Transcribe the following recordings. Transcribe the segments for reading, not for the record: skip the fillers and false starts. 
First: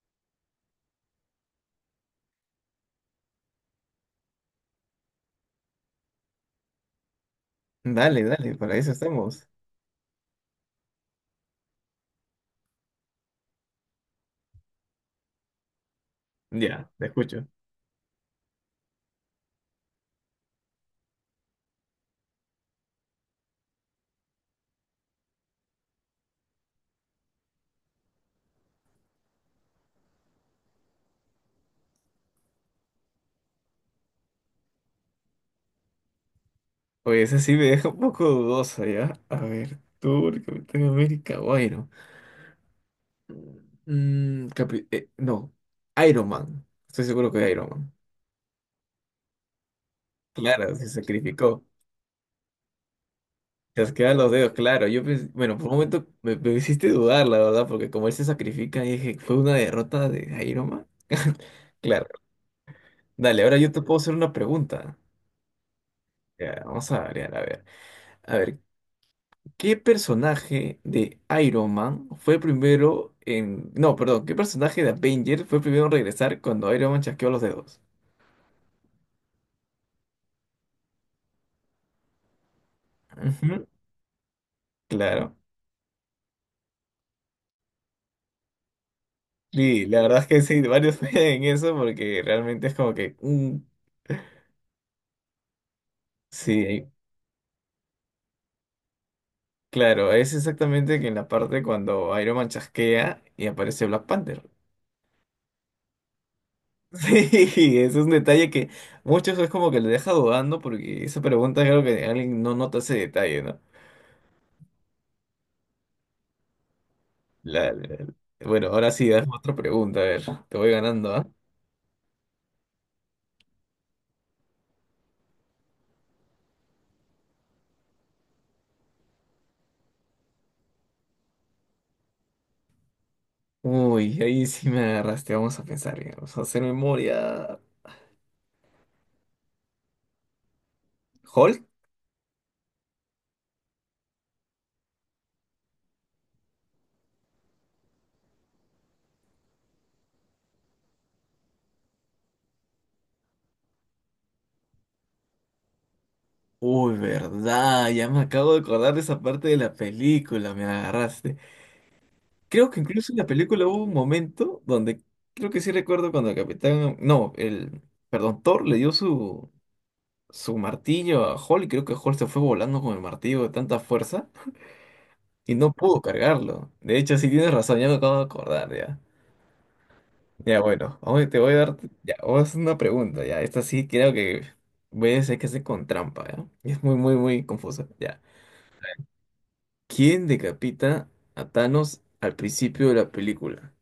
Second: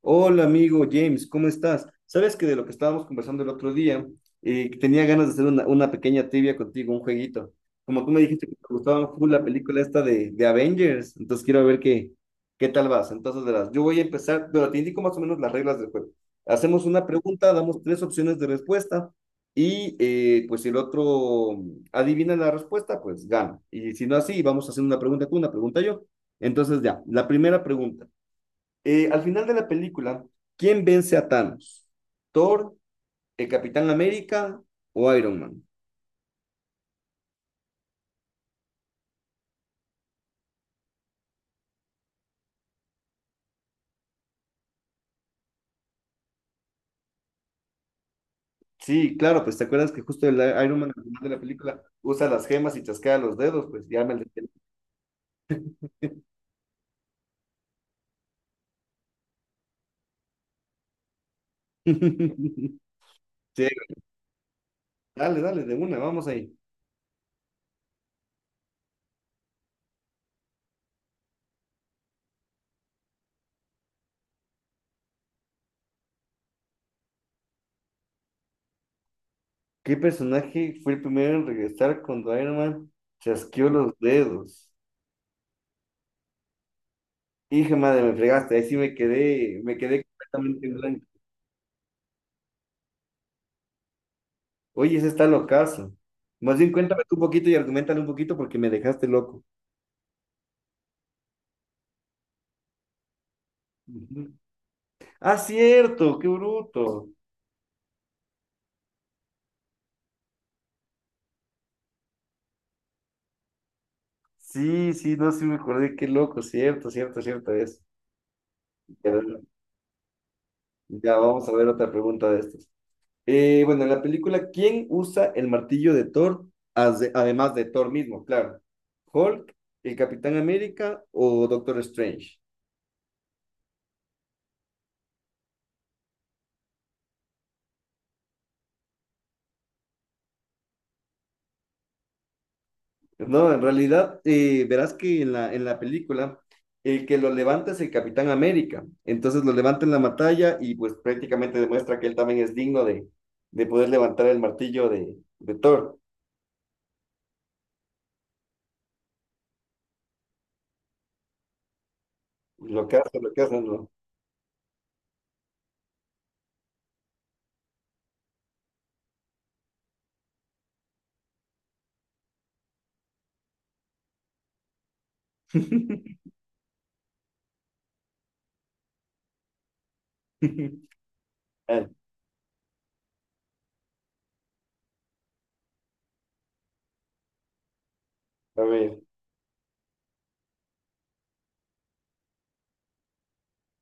Hola amigo James, ¿cómo estás? Sabes que de lo que estábamos conversando el otro día, tenía ganas de hacer una pequeña trivia contigo, un jueguito. Como tú me Dale, dijiste dale, que te para eso gustaba full la estamos. película esta de Avengers, entonces quiero ver qué tal vas. Entonces verás, yo voy a empezar, pero te indico más o menos las reglas del juego. Hacemos Ya, te una escucho. pregunta, damos tres opciones de respuesta y pues si el otro adivina la respuesta, pues gana. Y si no así, vamos haciendo una pregunta tú, una pregunta yo. Entonces ya, la primera pregunta. Al final de la película, ¿quién vence a Thanos? ¿Thor, el Capitán América o Iron Man? Oye, esa sí me deja un poco dudosa, ¿ya? A ver, tú, el Capitán América o Iron. Mm, capi- no, Iron Man. Estoy seguro que Iron Man. Sí, claro, pues te acuerdas que justo el Claro, Iron se Man al final de la sacrificó. película usa las gemas y chasquea los dedos, pues Te ya me quedan el- los dedos, claro. Bueno, por un momento me hiciste dudar, la verdad, porque como él se sacrifica, dije, ¿fue una derrota de Iron Man? Claro. Dale, ahora Sí, yo te puedo hacer una pregunta. dale, dale, de una, vamos ahí. Ya, vamos a variar, a ver. A ver, ¿qué personaje de Iron Man fue primero en... No, perdón, ¿qué personaje de Avenger fue primero en regresar cuando Iron Man chasqueó los dedos? ¿Qué personaje fue el primero en regresar cuando Iron Man Ujú, chasqueó los dedos? claro. Hija madre, me fregaste, ahí sí me Sí, la quedé verdad es que sí, completamente en varios blanco. en eso porque realmente es como que... Oye, ese está locazo. Más bien sí, cuéntame tú un poquito y argumentale un poquito porque me dejaste loco. claro, es exactamente que en la parte cuando Iron Man chasquea y aparece Black Ujú. Panther. Ah, cierto, qué bruto. Sí, es un detalle que muchos es como que le deja dudando porque esa pregunta creo que alguien no nota ese detalle, ¿no? Sí, sí, no, sí me acordé, qué loco, cierto, cierto, cierto La- es. la- Bueno, ahora sí, dame Ya, otra pregunta, a ver, te voy ganando, ya ¿ah? vamos a ver otra pregunta de estas. Bueno, en la película, ¿quién usa el martillo de Thor? Ade- Además de Thor mismo, claro. ¿Hulk, el Capitán América o Doctor Strange? Uy, ahí sí me agarraste, vamos a pensar, ya, vamos a hacer memoria. ¿Hulk? No, en realidad, verás que en en la película, el que lo levanta es el Capitán América. Entonces lo levanta en la batalla y pues prácticamente demuestra que él también es digno de poder levantar el martillo de Thor. Uy, verdad, ya me acabo de acordar de esa parte de la película, me agarraste. Creo que incluso en la Lo que hace, película hubo ¿no? un momento donde, creo que sí recuerdo cuando el capitán, no, el, perdón, Thor le dio su martillo a Hulk y creo que Hulk se fue volando con el martillo de tanta fuerza y no pudo cargarlo. De hecho, sí tienes razón, ya me acabo de acordar, ya. Ya, bueno, ahora te voy a dar, Ay, ya, vamos a hacer una pregunta, ya, esta sí creo que voy a decir que hace con trampa, ¿ya? Es muy, muy, muy confusa, ya. a ver, ¿Quién decapita a Thanos al principio de la película?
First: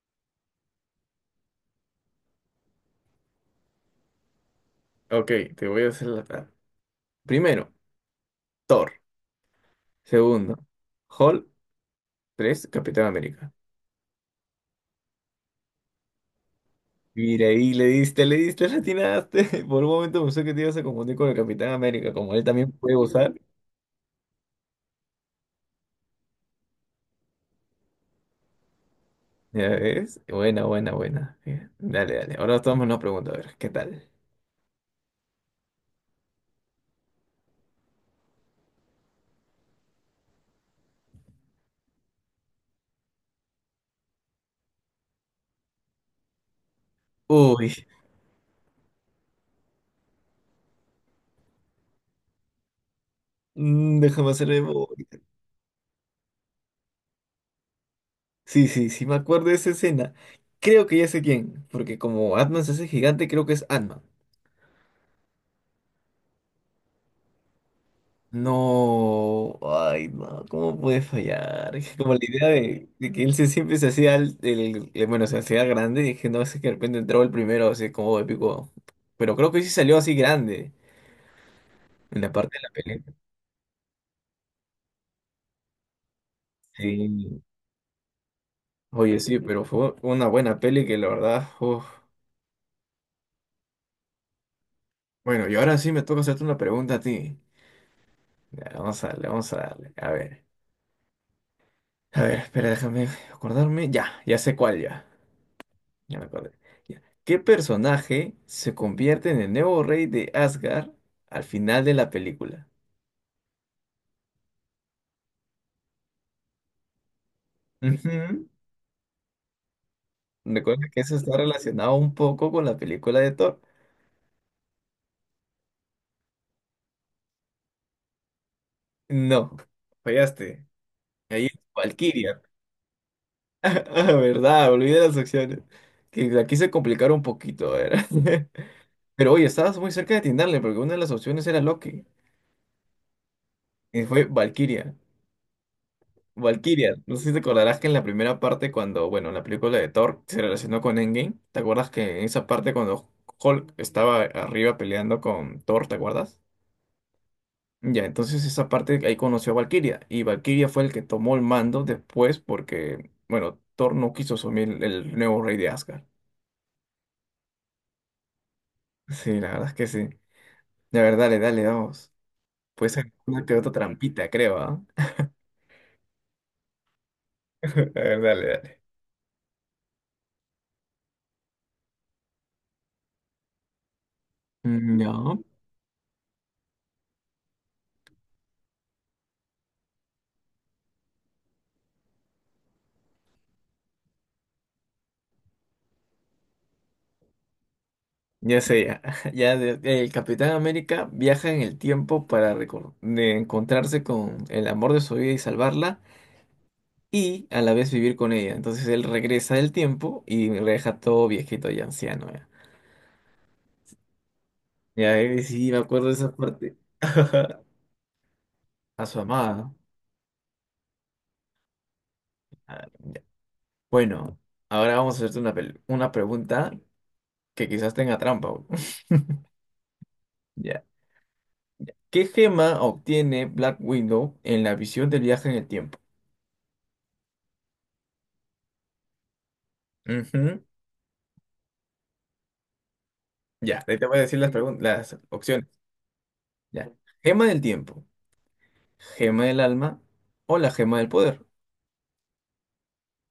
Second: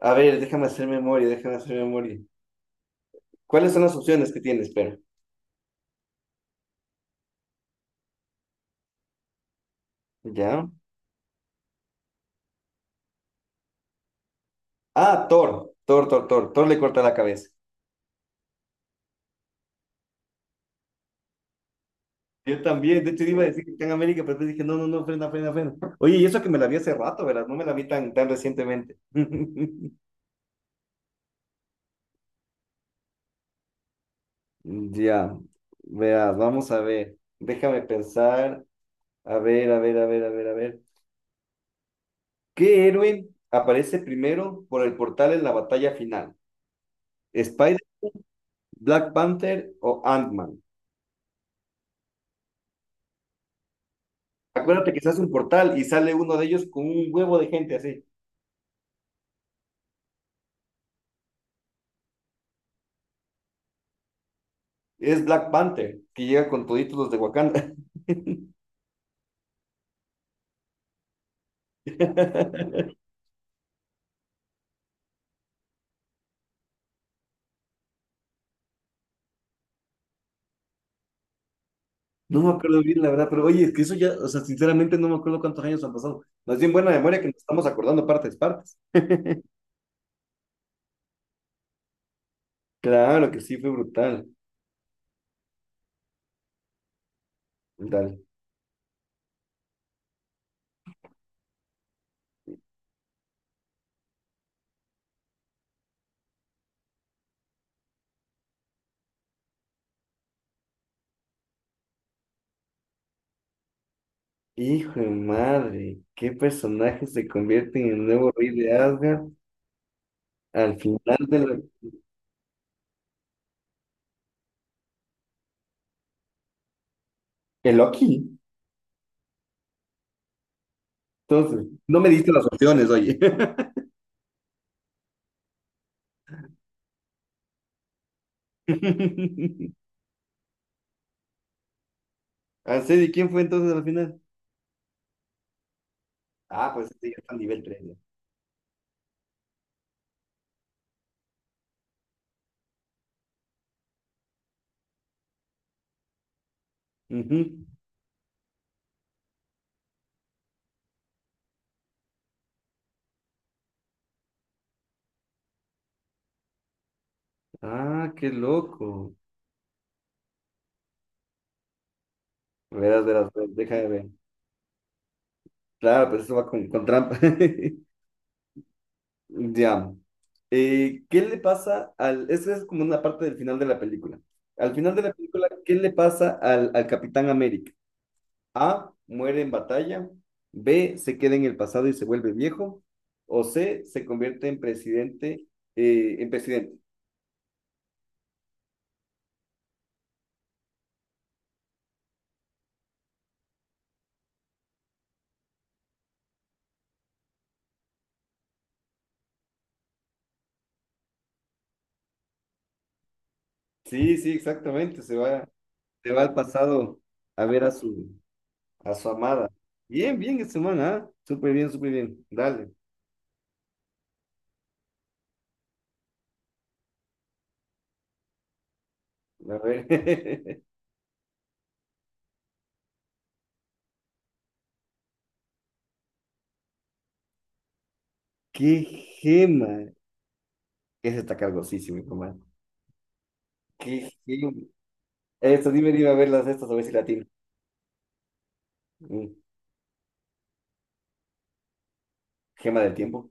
a ver, déjame hacer memoria, déjame hacer memoria. ¿Cuáles son las opciones que tienes? Espera. Ok, te voy a hacer Primero, Thor. Segundo, ¿Ya? Hulk. Tres, Capitán América. Ah, Thor, Thor, Thor, Thor. Thor le corta la Mira, cabeza. ahí le diste, le diste, le atinaste. Por un momento pensé que te ibas a confundir con el Capitán América, como él Yo también puede también, de hecho usar. iba a decir que está en América, pero después dije, no, no, no, frena, frena, frena. Oye, y eso que me la vi hace rato, ¿verdad? No me la vi tan, tan recientemente. Ya ves, buena, buena, buena. Bien, dale, dale, ahora tomamos una pregunta, a ver, ¿qué tal? Ya, veas, vamos a ver. Déjame pensar. A ver, a ver, a ver, a ver, a ver. ¿Qué héroe aparece primero por el portal en la batalla final? Uy, ¿Spider, Black Panther o Ant-Man? Déjame hacer Acuérdate que memoria. se hace un portal y sale uno de ellos con un huevo de gente así. Sí, sí, sí, me acuerdo de esa escena. Creo que ya sé quién, porque como Atman se hace gigante, creo que es Atman. Es Black Panther, que llega con toditos los de Wakanda. No, ay, no, ¿cómo puede fallar? Es que como la idea de que él se, siempre se hacía, bueno, se hacía grande, y dije, no, es que de repente entraba el primero, así como épico. Pero creo que sí salió así grande en la No me parte de la acuerdo bien, la pelea. verdad, pero oye, es que eso ya, o sea, sinceramente no me acuerdo cuántos años han pasado. Más bien buena memoria que nos Sí, estamos acordando partes, partes. oye, sí, pero fue una buena peli que la verdad, uf. Claro que sí, fue brutal, Bueno, y ahora sí me toca hacerte una pregunta a ti. brutal. Ya, vamos a darle, vamos a darle. A ver, espera, déjame acordarme. Ya, ya sé cuál ya. Ya me acordé. Ya. ¿Qué personaje se convierte en el nuevo rey de Asgard al final de la película? Hijo de madre, ¿qué personaje se convierte en el nuevo Ujú. rey de Asgard al Recuerda que final eso está del... relacionado un poco con la película de Thor. ¿El Loki? No, fallaste. Ahí es Entonces, no me diste Valkyria. las opciones, oye. Ah, verdad, olvidé las opciones. Que la quise complicar un poquito, a ver. Pero oye, estabas muy cerca de atinarle porque una de las opciones era Loki. Así, ¿y quién fue entonces al Y final? fue Valkyria. Ah, Valkyria, pues este no ya sé si está a te nivel acordarás 3. que en la primera parte, cuando, bueno, en la película de Thor se relacionó con Endgame, ¿te acuerdas que en esa parte cuando Hulk estaba arriba peleando con Thor, ¿te acuerdas? Ujú. Ya, entonces esa parte ahí conoció a Valkyria y Valkyria fue el que tomó el mando después porque, bueno, Thor no quiso asumir el nuevo rey de Asgard. Ah, qué loco. Sí, la verdad es que sí. La verdad, dale, dale, vamos. Puede Verás, ser verás, una verás, que otra déjame ver. trampita, creo, ¿ah? Claro, pero eso va con trampa. A ver, dale, dale. Ya. ¿Qué le pasa al... Esa es como una parte del final de la película. Al final Mm, de la ya. película, ¿qué le pasa al Capitán América? A, muere en batalla. B, se queda en el pasado y se vuelve viejo. O C, se convierte en presidente. En presidente. Ya sé, ya, el Capitán América viaja en el tiempo para recor- de encontrarse con el amor de su vida y salvarla y a la vez vivir con ella. Entonces él regresa del tiempo y lo deja todo viejito y anciano. Ya, Sí, sí, exactamente. Ya, sí, me acuerdo de Se va esa al parte. pasado a ver a a A su su amada. amada. Bien, bien, esta semana, ¿ah? Súper bien, súper bien. Dale. Ah, ya. Bueno, ahora vamos a hacerte una pregunta que quizás tenga trampa, güey. A ver. Ya. ¿Qué gema obtiene Black Widow en la visión del viaje en el tiempo? ¡Qué gema! Ese está cargosísimo, hijo, man. Ya, ahí te ¡Qué voy a decir gema! Las Eso, opciones. dime, dime a ver las estas, a ver Ya. si la tiene. Gema del tiempo, Mm, gema del alma o la gema del poder. gema del tiempo.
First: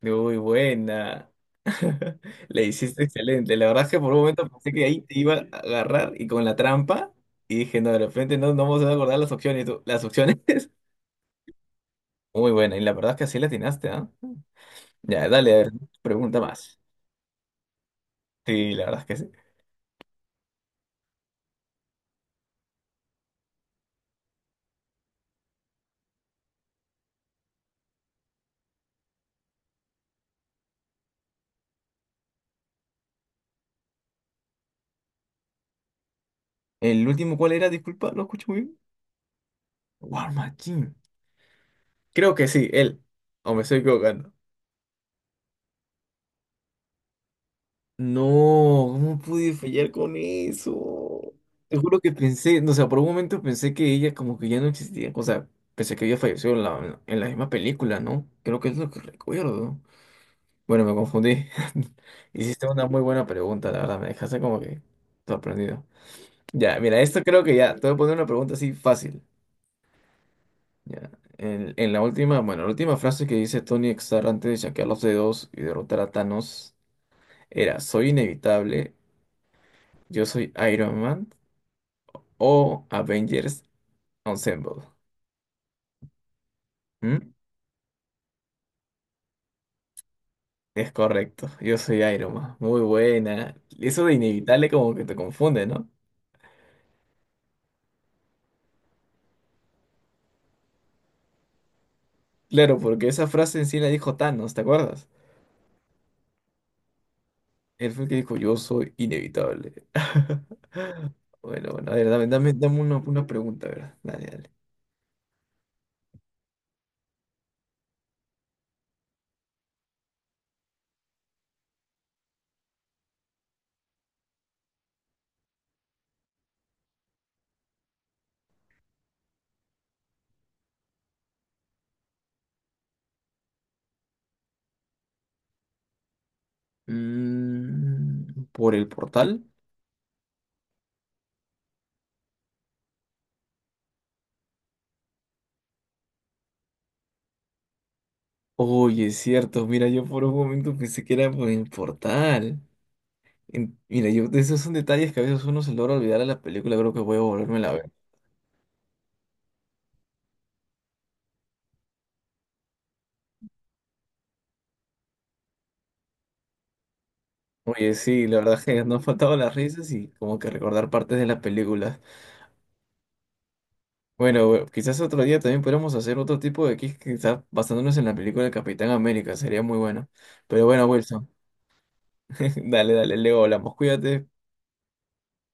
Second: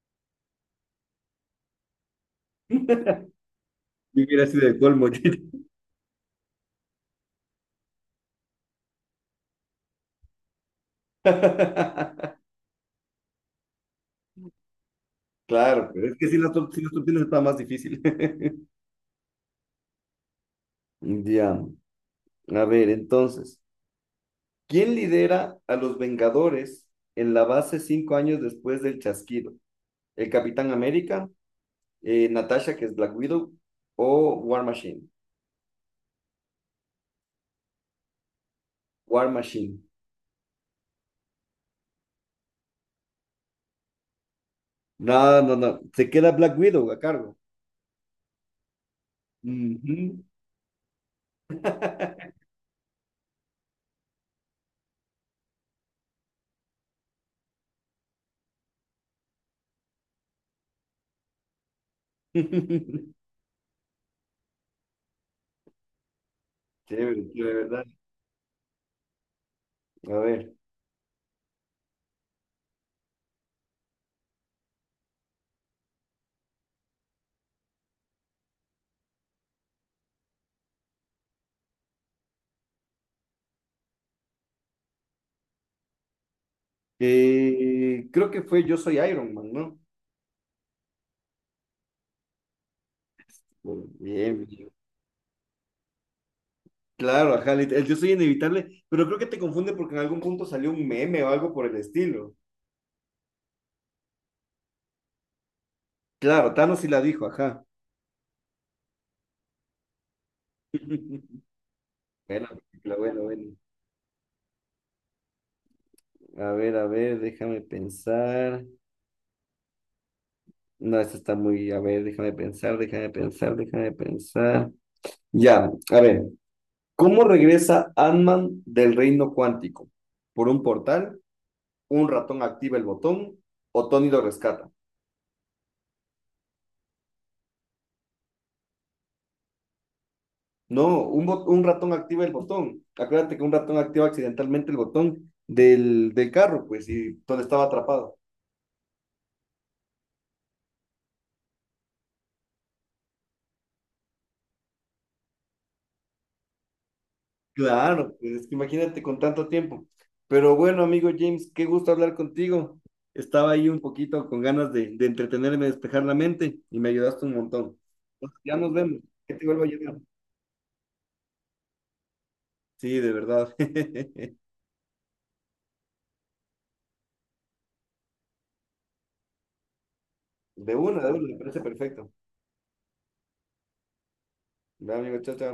Muy buena. Le hiciste excelente. La verdad es que por un Yo momento hubiera sido pensé el que ahí colmo. te iba a agarrar y con la trampa. Y dije, no, de repente no, no vamos a acordar las opciones. Y tú, las opciones. Muy buena. Y la verdad es que así la atinaste, ¿ah? Ya, dale, a ver, Claro, pero es que pregunta sin las, tor- más. sin las tortillas está más difícil. Sí, la verdad es que sí. Ya, a ver, entonces, ¿quién lidera a los Vengadores en la base 5 años después del chasquido? ¿El Capitán América, Natasha, que es Black Widow, o War Machine? ¿El último cuál era? Disculpa, no escucho muy bien. War Machine. War Machine. Creo que sí, él. O me estoy equivocando. No, no, no, se queda Black Widow a cargo. No, ¿cómo pude fallar Ujú. con eso? Te juro que pensé, no, o sea, por un momento pensé que ella como que ya no existía, o sea, pensé que había fallecido en en la misma película, ¿no? Creo que es lo que recuerdo. Bueno, me confundí. Hiciste una muy buena pregunta, la verdad, me dejaste como que sorprendido. Ya, mira, esto Chévere, creo chévere, que ya, te ¿verdad? voy a poner una pregunta así fácil. A ver, Ya, en la última, bueno, la última frase que dice Tony Stark antes de chasquear los dedos y derrotar a Thanos era, soy inevitable, yo soy Iron Man, o Avengers Ensemble. ¿Mm? Creo que fue Yo soy Iron Man, ¿no? Es correcto, yo soy Iron Man. Muy buena. Bueno, Eso de bien, inevitable bien. como que te confunde, ¿no? Claro, ajá, lit- el Yo soy inevitable, pero creo que te confunde porque en algún punto salió un meme o algo por el estilo. Claro, porque esa frase en sí la dijo Thanos, ¿te acuerdas? Claro, Thanos sí la dijo, ajá. Él fue el que dijo, yo soy inevitable. Bueno, bueno, a ver, dame, Bueno, dame, dame película, bueno, una bueno. pregunta, a ver. Dale, dale. A ver, déjame pensar. No, esta está muy, a ver, déjame pensar, déjame pensar, déjame pensar. Ya, a ver. ¿Cómo regresa Ant-Man del reino cuántico? ¿Por un portal? ¿Un ratón activa el botón? ¿O Tony lo rescata? Mm, ¿por el portal? No, un, bot- un ratón activa el botón. Acuérdate que un ratón activa accidentalmente el botón del carro, pues, y Tony estaba atrapado. Oye, es cierto, mira, yo por un momento pensé que era por el portal. Mira, yo, esos son detalles que a veces uno se logra olvidar a la película, creo que voy a volverme a ver. Claro, pues, es que imagínate con tanto tiempo. Pero bueno, amigo James, qué gusto hablar contigo. Estaba ahí un poquito con ganas de entretenerme, despejar la mente, y me ayudaste un montón. Oye, sí, Pues, la ya verdad nos que nos vemos. han Que faltado te las vuelva a risas ayudar. y como que recordar partes de las películas. Sí, de verdad. Bueno, bueno, quizás otro día también podríamos hacer otro tipo de quiz, quizás basándonos en la película de Capitán América, sería muy bueno. Pero bueno, de una, Wilson, me parece perfecto. dale, dale, luego hablamos, cuídate. Ya, amigo, chao, chao.